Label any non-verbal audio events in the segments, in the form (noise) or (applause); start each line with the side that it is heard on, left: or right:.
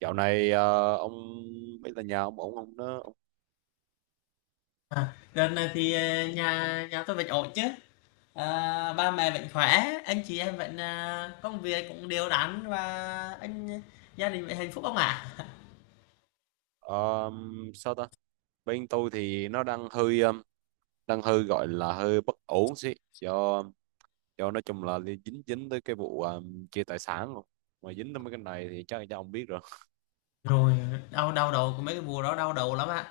right: Dạo này ông biết là nhà ông ổn không đó ông?
left: À, đợt này thì nhà nhà tôi vẫn ổn chứ, à, ba mẹ vẫn khỏe, anh chị em vẫn, à, công việc cũng đều đặn, và anh gia đình vẫn hạnh phúc không ạ?
right: Ờ, sao ta Bên tôi thì nó đang đang hơi gọi là hơi bất ổn xí do nói chung là dính dính tới cái chia tài sản rồi, mà dính tới mấy cái này thì chắc là ông biết rồi.
left: Rồi đau đau đầu của mấy cái mùa đó, đau đầu lắm ạ.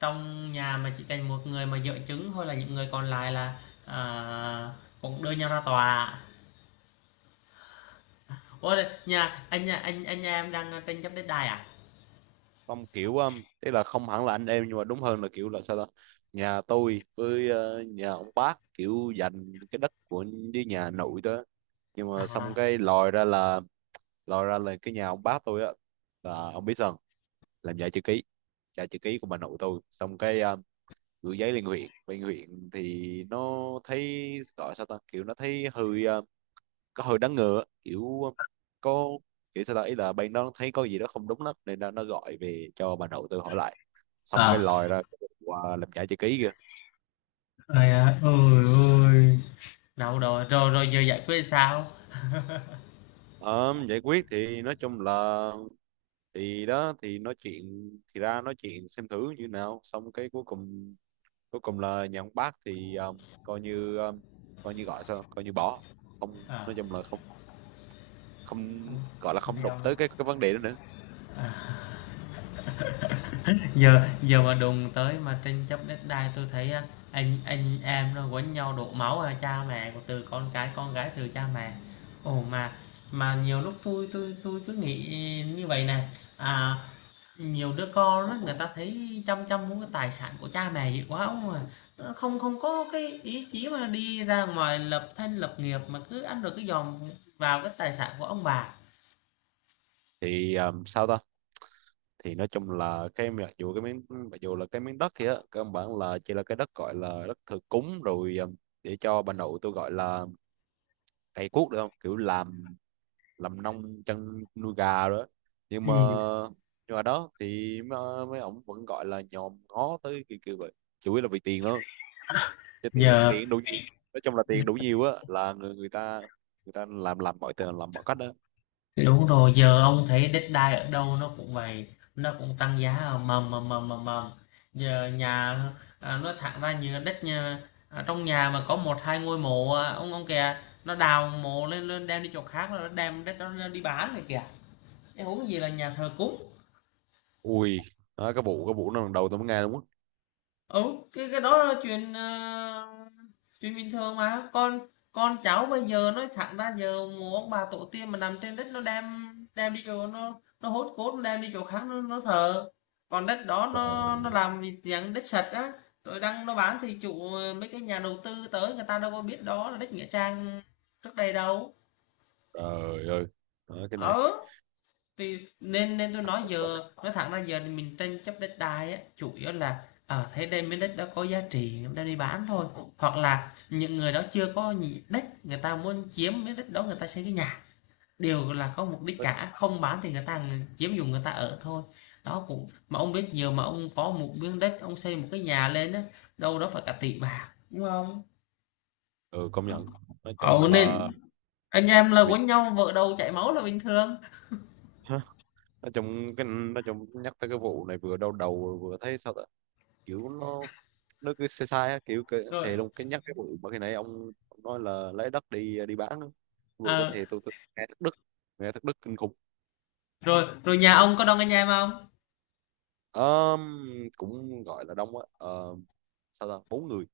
left: Trong nhà mà chỉ cần một người mà dẫn chứng thôi là những người còn lại là, à, cũng đưa nhau ra tòa. Ôi, nhà anh, nhà em đang tranh chấp đất đai
right: Không kiểu tức là không hẳn là anh em, nhưng mà đúng hơn là kiểu là sao ta nhà tôi nhà ông bác kiểu dành cái đất của, với nhà nội đó. Nhưng mà xong
left: à
right: cái lòi ra là cái nhà ông bác tôi á, là ông biết sao, làm giả chữ ký, giả chữ ký của bà nội tôi, xong gửi giấy lên huyện, bên huyện thì nó thấy, gọi sao ta kiểu nó thấy có hơi đáng ngờ á, có kiểu sao ta ý là bên đó thấy có gì đó không đúng lắm nên nó gọi về cho bà nội tôi hỏi lại, xong
left: à
right: cái lòi ra cái quả làm giả chữ ký kìa.
left: Ôi, ôi, ôi. Đâu rồi, rồi, rồi giờ giải quyết sao?
right: Ờ, giải quyết thì nói chung là thì đó thì nói chuyện thì ra nói chuyện xem thử như nào, xong cái cuối cùng, cuối cùng là nhà ông bác thì coi như gọi sao coi như bỏ, không
left: À.
right: nói chung là không, không
left: Ừ,
right: gọi là không đụng tới cái vấn đề đó nữa.
left: giờ giờ mà đùng tới mà tranh chấp đất đai tôi thấy anh em nó quấn nhau đổ máu, à, cha mẹ từ con cái, con gái từ cha mẹ. Ồ, mà nhiều lúc tôi cứ nghĩ như vậy này, à, nhiều đứa con đó người ta thấy chăm chăm muốn cái tài sản của cha mẹ, hiểu quá không à. Nó không không có cái ý chí mà đi ra ngoài lập thân lập nghiệp, mà cứ ăn rồi cứ dòm vào cái tài sản của ông bà.
right: Thì sao ta thì nói chung là cái mặc dù cái miếng, mặc dù là cái miếng đất kia á, cơ bản là chỉ là cái đất gọi là đất thờ cúng rồi để cho bà nội tôi gọi là cày cuốc được, không kiểu làm nông chăn nuôi gà rồi đó. Nhưng mà,
left: Ừ,
right: nhưng mà đó thì mấy ổng vẫn gọi là nhòm ngó tới kiểu vậy, chủ yếu là vì tiền thôi, chứ tiền
left: giờ.
right: tiền đủ nhiều, nói chung là tiền đủ nhiều á là người ta, người ta làm mọi tiền, làm mọi cách đó.
left: Thì đúng rồi, giờ ông thấy Deadline ở đâu nó cũng vậy, nó cũng tăng giá mầm mầm mầm mầm mầm. Giờ nhà, à, nói thẳng ra như đất nhà, à, trong nhà mà có một hai ngôi mộ, à, ông kìa, nó đào mộ lên, đem đi chỗ khác rồi nó đem đất đó đi bán này kìa. Cái huống gì là nhà thờ cúng.
right: Ui, đó, cái vụ nó lần đầu tôi mới nghe luôn á.
left: Ừ, cái đó là chuyện, ờ, chuyện bình thường mà con cháu bây giờ, nói thẳng ra giờ mồ ông bà tổ tiên mà nằm trên đất, nó đem đem đi chỗ, nó, hốt cốt nó đem đi chỗ khác, nó thờ, còn đất đó
right: Trời,
left: nó làm gì, dạng đất sạch á, rồi đang nó bán thì chủ, ờ, mấy cái nhà đầu tư tới người ta đâu có biết đó là đất nghĩa trang trước đây đâu.
right: trời ơi, đó, cái này
left: Ờ, thì nên nên tôi nói giờ nói thẳng ra giờ mình tranh chấp đất đai á, chủ yếu là ở thế đây, miếng đất đó có giá trị đang đi bán thôi, hoặc là những người đó chưa có đất, người ta muốn chiếm miếng đất đó, người ta xây cái nhà, đều là có mục đích cả. Không bán thì người ta chiếm dùng, người ta ở thôi. Đó, cũng mà ông biết, nhiều mà ông có một miếng đất ông xây một cái nhà lên á, đâu đó phải cả tỷ bạc đúng không.
right: ừ công nhận, nói chung
left: Ồ, nên
right: là.
left: anh em là
right: Vì,
left: quấn nhau vợ đầu chảy máu là bình thường.
right: hả? Nói chung cái nói chung nhắc tới cái vụ này vừa đau đầu vừa thấy sao ta kiểu nó cứ sai sai á, kiểu cái,
left: Rồi,
right: thề luôn cái nhắc cái vụ mà khi nãy ông nói là lấy đất đi đi bán á. Cái vụ đó
left: ờ,
right: thì tôi nghe thất đức, nghe thất đức kinh khủng.
left: rồi rồi nhà ông có đông anh em không?
right: Ờm, cũng gọi là đông á. Sao ta bốn người.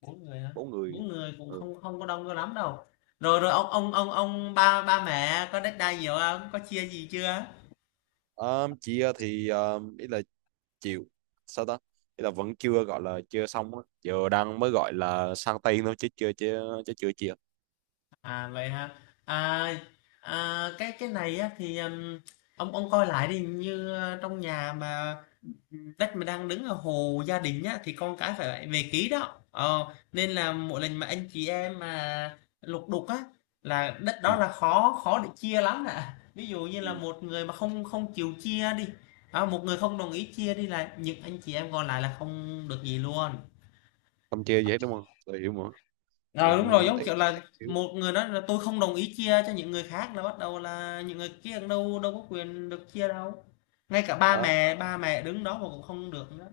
left: Bốn người hả?
right: Bốn người.
left: Bốn người cũng
right: Ừ.
left: không không có đông cho lắm đâu. Rồi rồi ông ba ba mẹ có đất đai nhiều không, có chia gì chưa?
right: Thì ý là chịu, sao ta ý là vẫn chưa gọi là chưa xong á, giờ đang mới gọi là sang tay thôi, chứ chưa chưa chứ chưa chia.
left: À vậy ha, à, à cái này á thì, ông coi lại đi, như, ờ, trong nhà mà đất mà đang đứng ở hồ gia đình nhá thì con cái phải về ký đó. Ờ, nên là mỗi lần mà anh chị em mà lục đục á là đất đó
right: Ừ.
left: là khó khó để chia lắm ạ. Ví dụ như
right: Ừ.
left: là một người mà không không chịu chia đi, à, một người không đồng ý chia đi là những anh chị em còn lại là không được gì luôn.
right: Không chia gì hết đúng không, tôi hiểu mà.
left: Ờ đúng rồi,
right: Mình
left: giống
right: ấy,
left: kiểu
right: sao ta
left: là
right: kiểu.
left: một người nói là tôi không đồng ý chia cho những người khác là bắt đầu là những người kia đâu đâu có quyền được chia đâu. Ngay cả ba
right: Đó,
left: mẹ ba mẹ đứng đó mà cũng không được nữa.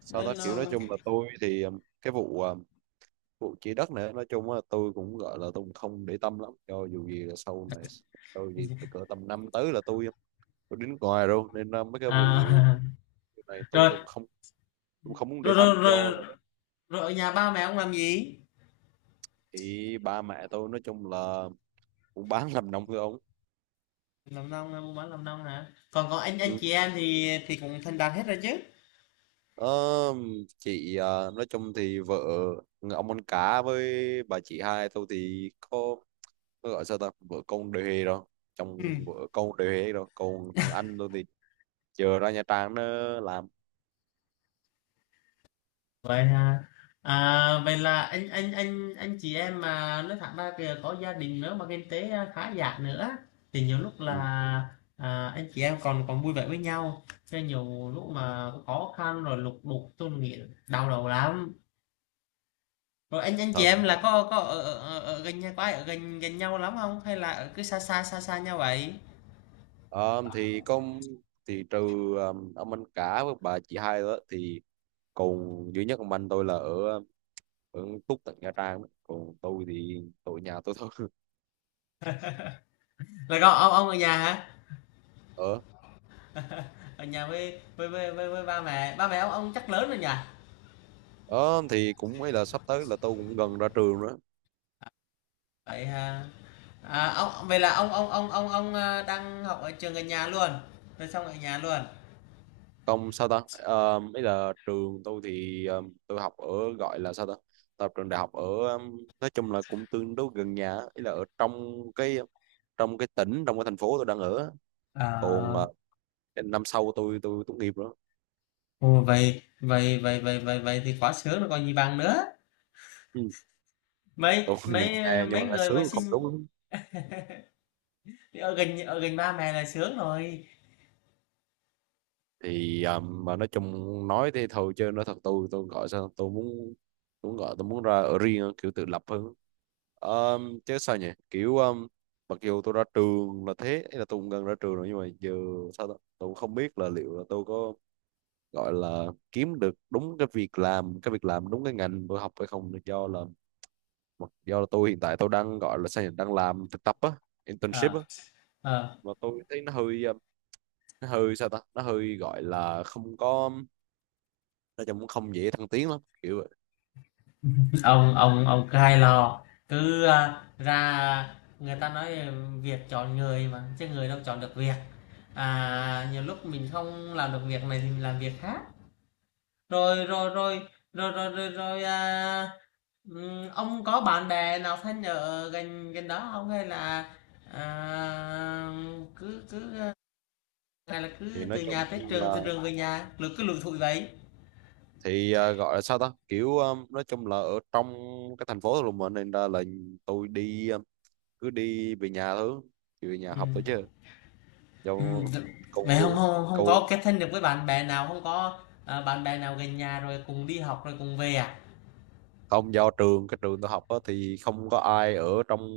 right: sao
left: Nên
right: ta kiểu
left: là,
right: nói chung là tôi thì cái vụ vụ chia đất này nói chung là tôi cũng gọi là tôi cũng không để tâm lắm, cho dù gì là sau này, cho dù gì từ cỡ tầm năm tới là tôi đến ngoài luôn, nên là mấy cái vụ mấy
left: à.
right: cái này
left: (laughs) Rồi
right: tôi cũng không, tôi không muốn
left: rồi
right: để tâm
left: rồi
right: do là.
left: rồi, rồi ở nhà ba mẹ ông làm gì?
right: Thì ba mẹ tôi nói chung là cũng bán làm nông thôi ông.
left: Làm nông buôn bán, làm nông hả? Còn có anh
right: Ừ.
left: chị em thì cũng thành đạt hết rồi chứ?
right: Ờ, chị à, nói chung thì vợ người ông ăn cá với bà chị hai tôi thì có gọi sao ta vợ con đều hề rồi, chồng vợ
left: Ừ.
right: con đều hề rồi, còn thằng anh tôi thì chờ ra Nha Trang nó làm.
left: Vậy hả? À, vậy là anh chị em mà nói thẳng ra kìa có gia đình nữa mà kinh tế khá giả nữa, thì nhiều lúc là,
right: Ừ.
left: à, anh chị em còn còn vui vẻ với nhau, cho nhiều lúc mà có khó khăn rồi lục đục tôi nghĩ đau đầu lắm. Rồi anh chị
right: Thật.
left: em là có ở, ở, ở, gần nhau quá, ở gần gần nhau lắm không, hay là ở cứ xa xa xa xa nhau vậy?
right: Ờ, thì trừ ông anh cả với bà chị hai đó thì còn duy nhất ông anh tôi là ở ở Túc tận Nha Trang đó. Còn tôi thì tôi ở nhà tôi thôi.
left: Là con ông ở nhà hả?
right: (laughs) Ở,
left: Ở nhà với ba mẹ. Ba mẹ ông chắc lớn rồi nhỉ?
right: ở thì cũng ấy là sắp tới là tôi cũng gần ra trường nữa.
left: Vậy hả? À, ông vậy là ông, à, đang học ở trường gần nhà luôn. Rồi xong ở nhà luôn.
right: Không sao ta ờ, ấy là trường tôi tôi học ở gọi là sao ta tập trường đại học nói chung là cũng tương đối gần nhà, ấy là ở trong cái, trong cái tỉnh, trong cái thành phố tôi đang ở á. còn
left: À,
right: ờ, năm sau tôi tốt nghiệp nữa.
left: ồ, vậy vậy vậy vậy vậy vậy thì quá sướng rồi còn gì bằng nữa.
right: Ừ.
left: Mấy
right: Tôi (laughs)
left: mấy
right: nhưng
left: mấy
right: mà nghe
left: người mà
right: sướng không
left: xin
right: đúng.
left: ở gần ba mẹ là sướng rồi.
right: Thì à, mà nói chung nói thế thôi chứ nói thật tôi gọi sao tôi muốn, tôi muốn gọi tôi muốn ra ở riêng á, kiểu tự lập hơn. Chứ sao nhỉ kiểu mặc dù tôi ra trường là thế, ý là tôi cũng gần ra trường rồi, nhưng mà giờ sao ta? Tôi cũng không biết là liệu là tôi có gọi là kiếm được đúng cái việc làm đúng cái ngành tôi học hay không được do là, mặc do là tôi hiện tại tôi đang gọi là sao nhỉ đang làm thực tập á, internship á,
left: Ờ, ờ,
right: mà tôi thấy nó hơi sao ta nó hơi gọi là không có, nói chung cũng không dễ thăng tiến lắm kiểu vậy.
left: ông cứ hay lo, cứ, à, ra người ta nói việc chọn người mà chứ người đâu chọn được việc, à, nhiều lúc mình không làm được việc này thì mình làm việc khác. rồi rồi rồi rồi, à, ông có bạn bè nào thân ở gần gần đó không, hay là, à, cứ cứ à, hay là
right: Thì
left: cứ
right: nói
left: từ
right: chung
left: nhà tới trường,
right: là
left: từ trường về nhà rồi cứ lủi thủi vậy?
right: thì à, gọi là sao ta kiểu à, nói chung là ở trong cái thành phố của mình nên là tôi cứ đi về nhà thôi, về nhà học thôi chứ do
left: D
right: câu
left: vậy không,
right: lối
left: hông hông có
right: câu.
left: kết thân được với bạn bè nào, không có, ờ, bạn bè nào gần nhà rồi cùng đi học rồi cùng về à?
right: Không, do trường trường tôi học á, thì không có ai ở trong,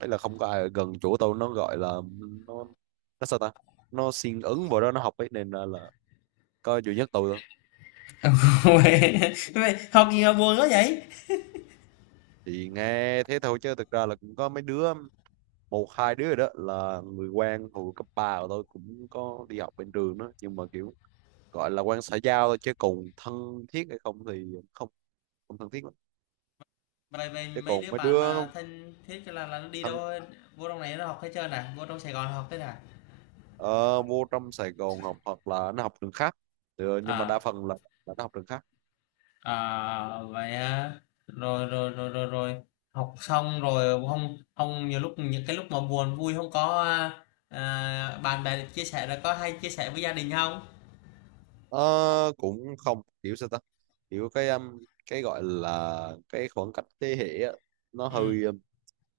right: đấy là không có ai ở gần chỗ tôi, nó gọi là nó nó sao ta, nó siêng ứng vào đó nó học ấy, nên là có duy nhất tôi thôi.
left: (laughs) Uầy, vậy học gì mà buồn quá vậy?
right: Thì nghe thế thôi chứ thực ra là cũng có mấy đứa, một hai đứa rồi đó là người quen hồi cấp ba của tôi cũng có đi học bên trường đó, nhưng mà kiểu gọi là quen xã giao thôi, chứ còn thân thiết hay không thì không, không thân thiết lắm.
left: Vậy
right: Chứ
left: mấy
right: còn
left: đứa
right: mấy
left: bạn
right: đứa
left: mà thân thiết là nó đi
right: thân,
left: đâu, vô trong này nó học hết trơn à? Vô trong Sài Gòn học hết à?
right: ờ, vô trong Sài Gòn học hoặc là nó học trường khác, thì ờ, nhưng mà đa
left: À,
right: phần là nó học trường khác.
left: à, vậy á, rồi, học xong rồi không không nhiều lúc những cái lúc mà buồn vui không có, a, à, bạn bè chia sẻ rồi, có hay chia sẻ với gia đình không?
right: Ờ, cũng không kiểu sao ta kiểu cái gọi là cái khoảng cách thế hệ á, nó
left: Ừm.
right: hơi um,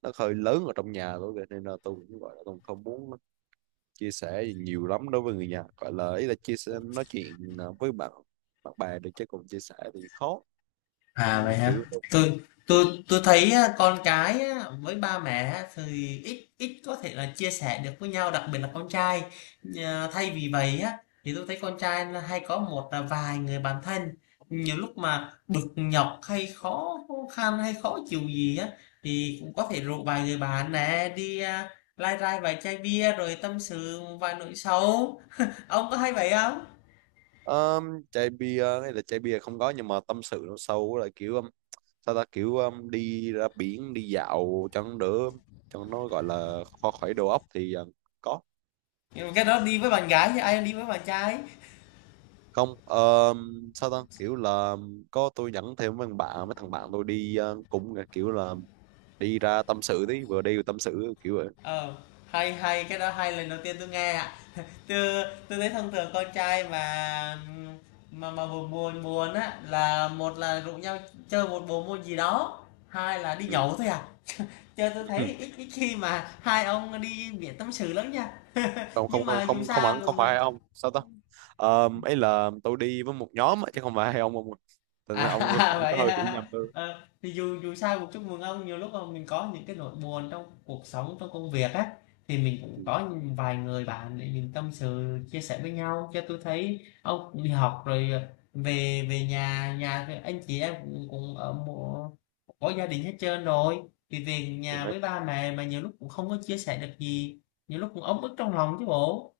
right: nó hơi lớn ở trong nhà tôi kìa, nên là tôi cũng gọi là tôi không muốn chia sẻ nhiều lắm đối với người nhà, gọi là ý là chia sẻ nói chuyện với bạn bạn bè được, chứ còn chia sẻ thì khó. Ừ,
left: À, vậy hả?
right: kiểu,
left: Tôi
right: kiểu,
left: tôi thấy á, con cái á, với ba mẹ á, thì ít ít có thể là chia sẻ được với nhau, đặc biệt là con trai. Nhờ- thay vì vậy á thì tôi thấy con trai là hay có một là vài người bạn thân. Nhiều lúc mà bực nhọc hay khó khăn hay khó chịu gì á, thì cũng có thể rủ vài người bạn nè đi, à, lai rai vài chai bia rồi tâm sự vài nỗi sầu. (laughs) Ông có hay vậy không?
right: um, chai bia hay là chai bia không có, nhưng mà tâm sự nó sâu là kiểu sao ta kiểu đi ra biển đi dạo cho nó đỡ, cho nó gọi là kho khỏi đầu óc thì có.
left: Nhưng mà cái đó đi với bạn gái chứ ai đi với bạn trai.
right: Không sao ta kiểu là có tôi dẫn thêm mấy thằng bạn tôi đi, cũng là kiểu là đi ra tâm sự tí, vừa đi vừa tâm sự kiểu vậy.
left: Ờ, hay, hay, cái đó hay, lần đầu tiên tôi nghe ạ. (laughs) Tôi thấy thông thường con trai mà, buồn buồn buồn á là một là rủ nhau chơi một bộ môn gì đó, hai là đi nhậu thôi à. Chơi tôi
right: Ừ.
left: thấy ít ít khi mà hai ông đi biển tâm sự lắm nha. (laughs)
right: không không
left: Nhưng
right: không
left: mà dù
right: không không
left: sao
right: hẳn không
left: cũng,
right: phải
left: ờ,
right: hai ông sao ta. Ờ, ấy là tôi đi với một nhóm á, chứ không phải hai ông ạ. Thành ra
left: à.
right: ông (laughs)
left: (laughs)
right: ông có
left: Vậy
right: hơi hiểu
left: hả?
right: nhầm tôi.
left: Ờ, thì dù dù sao cũng chúc mừng ông, nhiều lúc mà mình có những cái nỗi buồn trong cuộc sống, trong công việc á, thì mình cũng
right: Ừ.
left: có vài người bạn để mình tâm sự, chia sẻ với nhau, cho tôi thấy ông cũng đi học rồi, ờ, về về nhà thì anh chị em cũng, cũng ở một, có gia đình hết trơn rồi, thì về
right: thì
left: nhà
right: nói
left: với ba mẹ mà nhiều lúc cũng không có chia sẻ được gì, nhiều lúc cũng ấm ức trong lòng chứ bộ.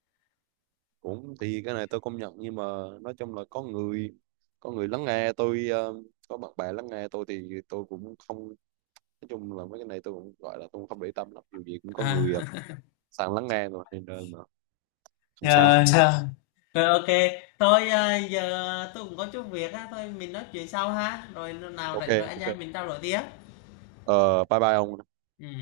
right: cũng thì cái này tôi công nhận, nhưng mà nói chung là có người, có người lắng nghe tôi ờ, có bạn bè lắng nghe tôi thì tôi cũng không, nói chung là mấy cái này tôi cũng gọi là tôi cũng không để tâm lắm, dù gì cũng có
left: À,
right: người sẵn lắng nghe rồi, nên là không sao.
left: ờ, rồi ok, thôi, à, giờ tôi cũng có chút việc á, thôi mình nói chuyện sau ha, rồi nào
right: Ok,
left: rảnh rồi anh
right: ok,
left: em mình trao đổi tiếp.
right: ờ, bye bye ông.
left: Ừ.